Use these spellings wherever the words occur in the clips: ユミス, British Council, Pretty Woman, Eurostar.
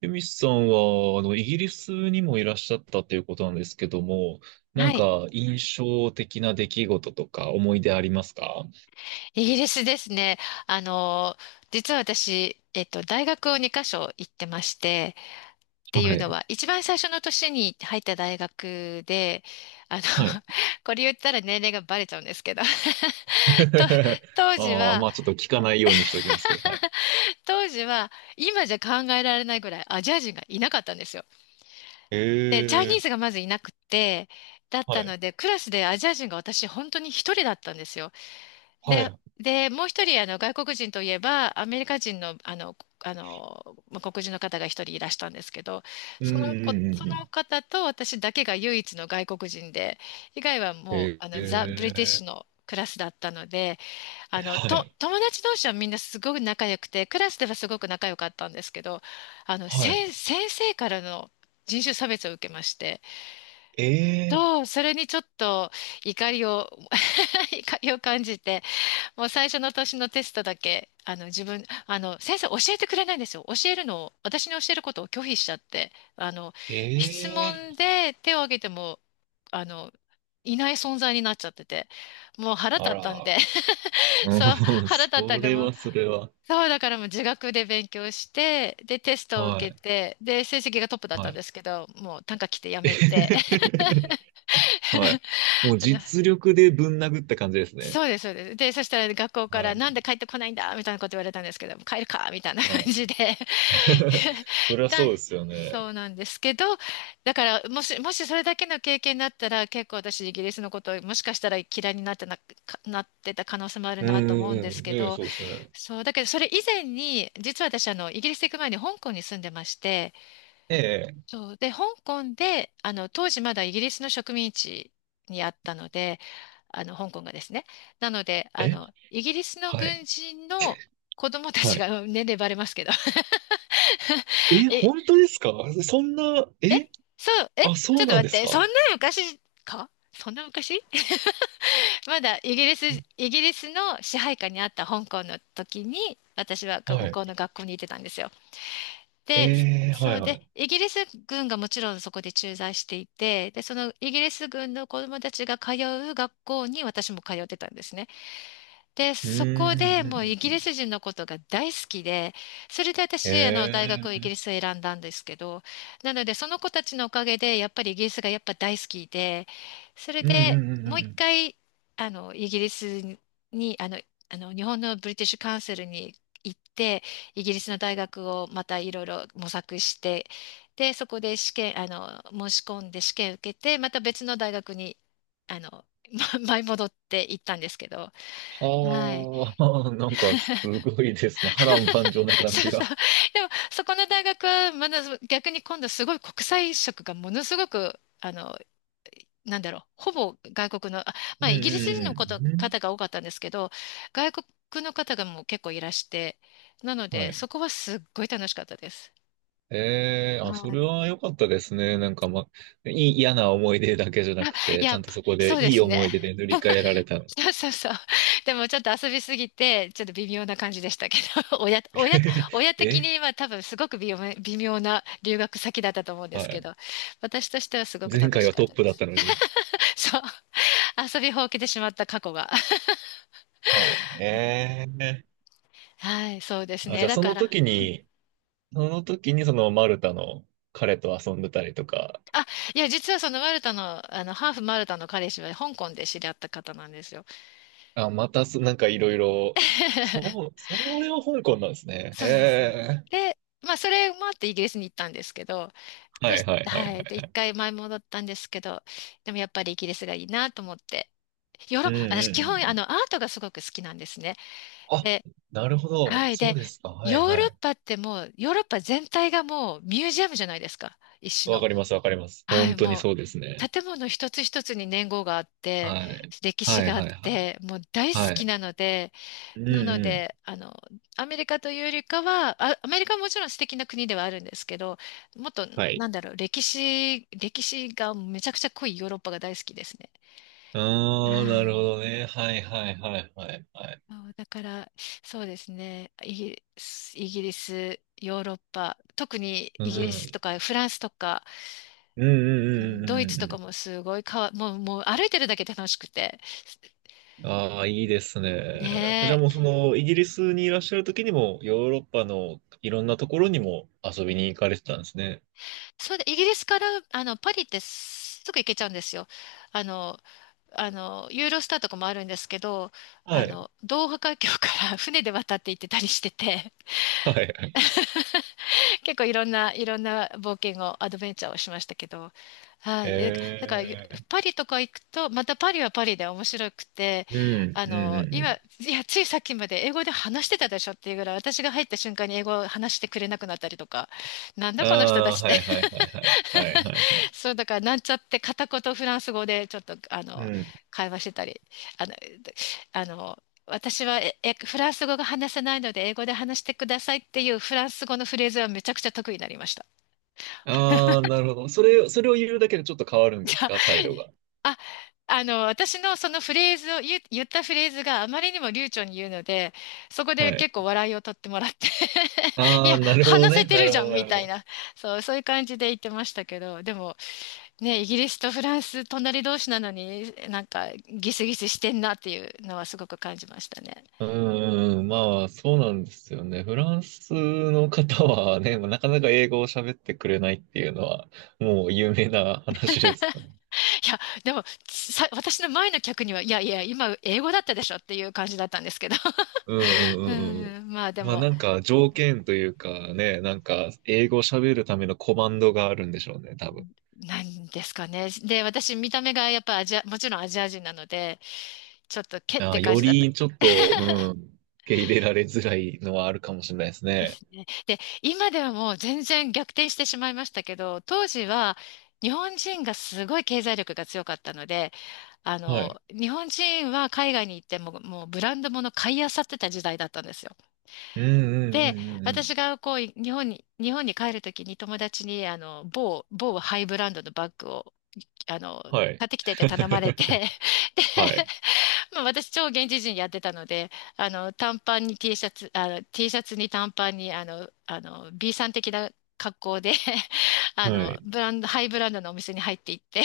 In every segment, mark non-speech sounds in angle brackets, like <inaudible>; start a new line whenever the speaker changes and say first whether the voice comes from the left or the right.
right: ユミスさんは、イギリスにもいらっしゃったということなんですけども、な
left: は
right: ん
left: い。
right: か印象的な出来事とか思い出ありますか？
left: イギリスですね。あの、実は私、大学を2カ所行ってまして、って
right: は
left: いうの
right: い。
left: は、一番最初の年に入った大学で、あの、
right: はい。
left: <laughs> これ言ったら年齢がバレちゃうんですけど、<laughs> と、
right: <laughs>
left: 当時
right: ああ、
left: は、
right: まあちょっと聞かないようにしておきますけど、はい。
left: <laughs> 当時は、今じゃ考えられないぐらいアジア人がいなかったんですよ。
right: え
left: で、チャイニーズが
right: え、
left: まずいなくて、だっ
right: は
left: た
right: い。
left: ので、クラスでアジア人が私本当に一人だったんですよ。
right: は
left: で、
right: い。
left: で、もう一人、外国人といえば、アメリカ人の、まあ黒人の方が一人いらしたんですけど、
right: うん
left: そ
right: う
left: の子、
right: んう
left: そ
right: んう
left: の
right: ん。
left: 方と私だけが唯一の外国人で、以外はもう、
right: え
left: ザ・ブリティッシ
right: え、
left: ュのクラスだったので、
right: はい。
left: 友達同士はみんなすごく仲良くて、クラスではすごく仲良かったんですけど、
right: はい。
left: 先生からの人種差別を受けまして、
right: ええ、
left: と、それにちょっと怒りを、<laughs> 怒りを感じて、もう最初の年のテストだけ、あの自分、あの先生教えてくれないんですよ。教えるのを、私に教えることを拒否しちゃって、
right: え
left: 質問
right: え、
left: で手を挙げても、あの、いない存在になっちゃってて、もう腹
right: あ
left: 立ったんで、
right: ら。
left: <laughs> そう、
right: うん、
left: 腹
right: そ
left: 立ったんで、
right: れ
left: もう、
right: はそれは。
left: そう、だからもう自学で勉強して、で、テストを
right: は
left: 受
right: い。
left: けて、で、成績がトップだっ
right: は
left: たん
right: い。
left: ですけど、もう短歌来てやめて、
right: <laughs> は
left: <laughs>
right: い。もう
left: あの
right: 実力でぶん殴った感じですね。
left: そうです、そうです。で、そしたら学校か
right: は
left: ら、なんで
right: い。
left: 帰ってこないんだみたいなこと言われたんですけど、帰るかみたいな感
right: はい。
left: じで <laughs>
right: <laughs> そりゃ
left: だ、
right: そうですよ
left: そ
right: ね。
left: うなんですけど、だから、もしそれだけの経験だったら、結構私、イギリスのことを、もしかしたら嫌いになってな、かなってた可能性もある
right: うん
left: なと思うん
right: うん
left: で
right: う
left: す
right: ん。
left: け
right: ねえ、
left: ど、
right: そうですね。
left: そう、だけど、それ以前に、実は私、イギリス行く前に香港に住んでまして、
right: え
left: そう。で、香港で、当時まだイギリスの植民地にあったので、香港がですね。なので、
right: え。え、
left: イギリスの
right: はい。
left: 軍人の子供た
right: は
left: ち
right: い。
left: が、うん年齢バレますけど。<laughs>
right: え、
left: え、
right: 本当ですか？そんな、
left: え、
right: え、
left: そう、え、
right: あ、
left: ち
right: そ
left: ょ
right: う
left: っと
right: な
left: 待
right: んで
left: っ
right: す
left: て、そん
right: か？
left: な昔そんな昔 <laughs> まだイギリス、イギリスの支配下にあった香港の時に、私は向
right: はい。
left: こうの学校に行ってたんですよ。で、
right: ええ、は
left: そ
right: い
left: う
right: は
left: で、
right: い。
left: イギリス軍がもちろんそこで駐在していて、で、そのイギリス軍の子供たちが通う学校に私も通ってたんですね。で、
right: うー
left: そこ
right: ん。う
left: で
right: んう
left: もうイギリ
right: ん。
left: ス人のことが大好きで、それで
right: え
left: 私、大学をイギリ
right: え。
left: スを選んだんですけど、なので、その子たちのおかげで、やっぱりイギリスがやっぱ大好きで、それ
right: うんう
left: で
right: んうんう
left: もう
right: ん
left: 一
right: うん。
left: 回、あの、イギリスに、あの、あの、日本のブリティッシュカウンセルに行って、イギリスの大学をまたいろいろ模索して、で、そこで試験、あの、申し込んで試験受けて、また別の大学に、あの、ま前 <laughs> 戻って行ったんですけど、はい。
right: ああ、<laughs> なんかすごいですね。波乱万丈な
left: <laughs>
right: 感
left: そ
right: じ
left: うそ
right: が。
left: う。でも、そこの大学は、まだ逆に今度すごい国際色がものすごく、なんだろう、ほぼ外国の、あ、
right: う
left: ま
right: ん
left: あ、
right: う
left: イギリス人のこ
right: ん
left: と
right: うん。う
left: 方
right: ん、
left: が多かったんですけど、外国の方がもう結構いらして、なの
right: は
left: で、そ
right: い。
left: こはすっごい楽しかったです。
right: ええ、あ、そ
left: は
right: れ
left: い。
right: は良かったですね。なんか、ま、いい、嫌な思い出だけじゃ
left: <laughs>
right: な
left: あ
right: く
left: い
right: て、ち
left: や、
right: ゃんとそこで
left: そうで
right: いい
left: す
right: 思
left: ね。
right: い出で塗り替えられたの。
left: そうそうそう。でもちょっと遊びすぎて、ちょっと微妙な感じでしたけど、<laughs>
right: <laughs>
left: 親的
right: え、
left: には多分すごく微妙な留学先だったと思うんで
right: は
left: すけ
right: い。
left: ど、私としてはすごく
right: 前
left: 楽
right: 回
left: し
right: は
left: かっ
right: トッ
left: た
right: プ
left: で
right: だっ
left: す。
right: たのに。
left: <laughs> そう。<laughs> 遊びほうけてしまった過去が。<laughs>
right: はい。ええ、
left: はい、そうです
right: あ、じ
left: ね。
right: ゃあ
left: だ
right: そ
left: か
right: の
left: ら、
right: 時
left: うん。
right: に、その時にそのマルタの彼と遊んでたりとか、
left: あ、いや、実はそのマルタの、ハーフマルタの彼氏は香港で知り合った方なんですよ。
right: あ、またそ、なんかいろいろ、
left: <laughs>
right: そう、それは香港なんですね。え
left: そうですね。
right: え、
left: で、まあ、それもあってイギリスに行ったんですけど、
right: は
left: そ
right: い
left: し、
right: はいはいは
left: はい。
right: い。
left: で、一回前戻ったんですけど、でもやっぱりイギリスがいいなと思って。ヨー
right: う
left: ロ、
right: んう
left: 私
right: んうん
left: 基
right: う
left: 本あ
right: ん。
left: のアートがすごく好きなんですね。
right: あ、
left: で、
right: なるほど。
left: はい。
right: そう
left: で、
right: ですか。は
left: ヨー
right: いは
left: ロッ
right: い。
left: パってもう、ヨーロッパ全体がもうミュージアムじゃないですか。一種
right: わ
left: の。
right: かります、わかります。
left: は
right: 本
left: い。
right: 当に
left: も
right: そうですね。
left: う、建物一つ一つに年号があって、
right: はい。
left: 歴史
right: はい、
left: があっ
right: はい、はい。
left: て、もう大
right: は
left: 好き
right: い。
left: なので、
right: うん、
left: なの
right: うん。
left: で、アメリカというよりかは、あ、アメリカはもちろん素敵な国ではあるんですけど、もっと、
right: はい。
left: なんだろう、歴史がめちゃくちゃ濃いヨーロッパが大好きですね。は
right: ああ、なるほ
left: い。
right: どね。はい、はい、はい、はい、はい。
left: そうだから、そうですね、イギリス、ヨーロッパ、特に
right: う
left: イギリス
right: ん。
left: とかフランスとか、
right: うん、う
left: う
right: ん、うん、
left: んドイ
right: う
left: ツ
right: ん、う
left: とか
right: ん。
left: もすごいかわ、もう歩いてるだけで楽しくて。
right: ああ、いいですね。じゃ
left: ね
right: あ
left: え。
right: もうその、イギリスにいらっしゃる時にも、ヨーロッパのいろんなところにも遊びに行かれてたんですね。
left: それで、イギリスから、パリってすぐ行けちゃうんですよ。あの、ユーロスターとかもあるんですけど、
right: はい。
left: ドーハ海峡から <laughs> 船で渡って行ってたりしてて、
right: はい、はい。
left: <laughs> 結構いろんな冒険を、アドベンチャーをしましたけど、はい。えだか
right: え
left: ら、ゆ
right: え、
left: パリとか行くと、またパリはパリで面白くて、
right: うん、
left: あ
right: うん、
left: の、
right: うん。う
left: 今、い
right: ん、
left: や、ついさっきまで英語で話してたでしょっていうぐらい、私が入った瞬間に英語を話してくれなくなったりとか、なん
right: あ
left: だこの人た
right: あ、
left: ちっ
right: は
left: て
right: い、はい、はい、はい。はい、
left: <laughs>
right: はい、はい。
left: そう、だから、なんちゃって片言フランス語でちょっと、
right: うん、
left: 会話してたり、あの、私はええフランス語が話せないので英語で話してくださいっていうフランス語のフレーズはめちゃくちゃ得意になりました。
right: ああ、なるほど。それ、それを言うだけでちょっと変わる
left: <laughs>
right: ん
left: じ
right: です
left: ゃ
right: か、態度が？
left: あ、あ、私のそのフレーズを言う、言ったフレーズがあまりにも流暢に言うので、そこ
right: は
left: で
right: い。
left: 結構笑いを取ってもらって <laughs> い
right: ああ、
left: や、
right: なるほど
left: 話せ
right: ね。
left: て
right: な
left: る
right: る
left: じ
right: ほ
left: ゃ
right: ど、
left: ん
right: な
left: み
right: る
left: た
right: ほ
left: い
right: ど。
left: な、そう、そういう感じで言ってましたけど、でも、ね、イギリスとフランス隣同士なのになんかギスギスしてんなっていうのはすごく感じましたね。
right: うんうん、まあ、そうなんですよね。フランスの方はね、まあなかなか英語を喋ってくれないっていうのは、もう有名な話ですよね。
left: いや、でもさ、私の前の客には、いやいや、今英語だったでしょっていう感じだったんですけど。
right: うんう
left: <laughs> う
right: んうんうん。
left: ん、まあで
right: まあ
left: も、
right: なんか条件というかね、なんか英語を喋るためのコマンドがあるんでしょうね、多分。
left: なんですかね。で、私見た目がやっぱアジア、もちろんアジア人なので、ちょっとけっ
right: ああ、
left: て感
right: よ
left: じだった。
right: りちょっと、うん、受け入れられづらいのはあるかもしれないです
left: で
right: ね。
left: すね。で、今ではもう全然逆転してしまいましたけど、当時は日本人がすごい経済力が強かったので、
right: はい。
left: 日本人は海外に行っても、もうブランド物買い漁ってた時代だったんですよ。
right: うんうんう
left: で、
right: んうんう
left: 私
right: ん。
left: がこう、日本に帰るときに友達に、某ハイブランドのバッグを、あの、
right: はい。
left: 買ってきてって頼まれて、
right: <laughs>
left: <laughs> で
right: はい。
left: まあ、私、超現地人やってたので、短パンに T シャツ、T シャツに短パンに、B さん的な格好で <laughs> あ
right: は
left: の、
right: い。
left: ブランド、ハイブランドのお店に入っていって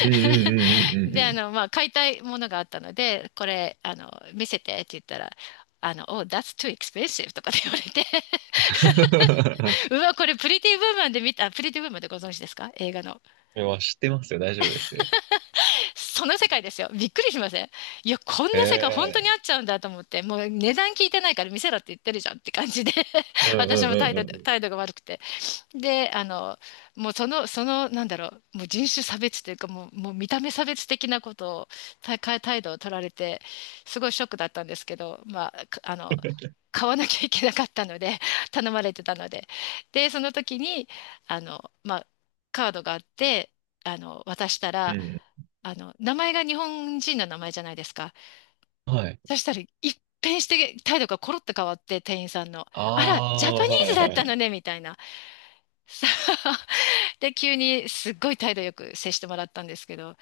right: うんうんう んうんう
left: で、
right: ん
left: まあ、買いたいものがあったので、これ、見せてって言ったら、Oh, that's too expensive とかって言われて
right: うん。<laughs>
left: <laughs> うわ、これ、プリティ・ブーマンで見た、あ、プリティ・ブーマンでご存知ですか、映画の。
right: いや知ってますよ。大丈夫ですよ。
left: その世界ですよ。びっくりしません？いや、こんな世界本当に
right: ええ、
left: あっちゃうんだと思って、もう値段聞いてないから見せろって言ってるじゃんって感じで
right: うん
left: <laughs> 私
right: うん
left: も態
right: う
left: 度、
right: ん
left: 態度が悪くて。で、あの、もうその、なんだろう、もう人種差別というか、もう見た目差別的なことを、態度を取られて、すごいショックだったんですけど、まあ、か、あの、買わなきゃいけなかったので、<laughs> 頼まれてたので。で、その時に、まあ、カードがあって、渡した
right: う
left: ら、
right: ん。
left: 名前が日本人の名前じゃないですか。
right: うん。はい。
left: そしたら、一変して態度がコロッと変わって、店員さんの。
right: あ
left: あら、ジャパ
right: あ、
left: ニ
right: は
left: ーズ
right: い
left: だ
right: は
left: った
right: い。
left: のね、みたいな。そう。 <laughs> で、急にすっごい態度よく接してもらったんですけど、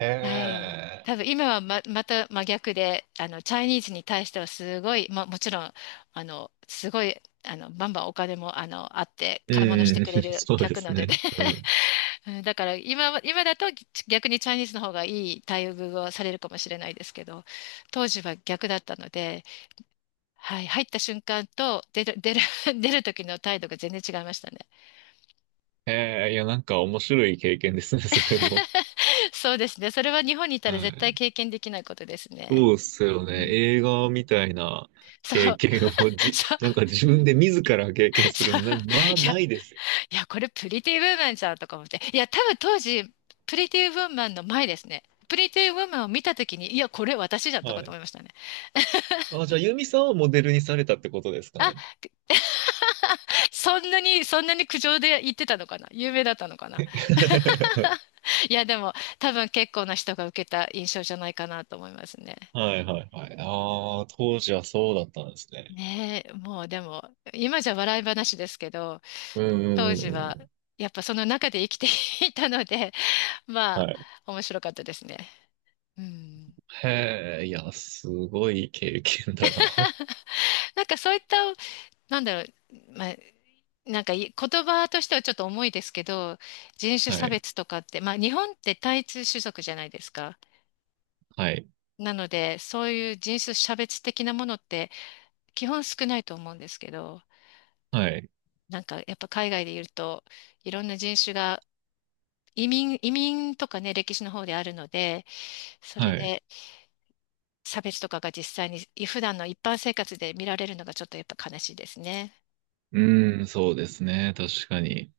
right: へ
left: はい。
right: え。
left: 多分今はま、また真逆で、チャイニーズに対してはすごい、ま、もちろん、あの、すごい、あの、バンバンお金も、あって、
right: う
left: 買い物し
right: ん
left: て
right: うん。<laughs>
left: くれる
right: そうで
left: 客な
right: す
left: のでね。
right: ね。うん。
left: うん、だから今は、今だと逆にチャイニーズの方がいい待遇をされるかもしれないですけど、当時は逆だったので、はい、入った瞬間と出る、<laughs> 出る、<laughs> 出る時の態度が全然違いましたね。
right: へえ、いや、なんか面白い経験ですね、それも。
left: そうですね。それは日本にいたら
right: は
left: 絶対
right: い。
left: 経験できないことですね。
right: そうっすよ
left: う
right: ね。
left: ん。
right: 映画みたいな
left: そ
right: 経
left: う、
right: 験をじ、
left: そう、
right: なんか自分で自ら経験する
left: そう。
right: の、な、まあ、ないですよ。
left: いや、これプリティウーマンじゃんとか思って。いや、多分当時、プリティウーマンの前ですね。プリティウーマンを見た時に、いや、これ私じゃんと
right: は
left: かと思
right: い。
left: いましたね。
right: あ、じゃあ、ユミさんをモデルにされたってことですか
left: あ。
right: ね？
left: <laughs> そんなに苦情で言ってたのかな、有名だったのかな。
right: <laughs>
left: いや、でも、多分結構な人が受けた印象じゃないかなと思いますね。
right: はいはいはい。ああ、当時はそうだったんですね。
left: ねえ、もうでも、今じゃ笑い話ですけど、
right: うんう
left: 当
right: んう
left: 時
right: んう
left: は、
right: ん。
left: やっぱその中で生きていたので、<laughs> ま
right: は
left: あ、
right: い。
left: 面白かったですね。うん。
right: へえ、いや、すごい経験だな。<laughs>
left: なんかそういった、なんだろう、まあ、なんか、い、言葉としてはちょっと重いですけど、人種
right: は
left: 差
right: い。
left: 別とかって、まあ日本って単一種族じゃないですか。
right: はい。
left: なので、そういう人種差別的なものって基本少ないと思うんですけど、
right: はい。
left: なんかやっぱ海外でいるといろんな人種が、移民とかね、歴史の方であるので、それ
right: はい。
left: で差別とかが実際に普段の一般生活で見られるのがちょっとやっぱ悲しいですね。
right: うん、そうですね。確かに。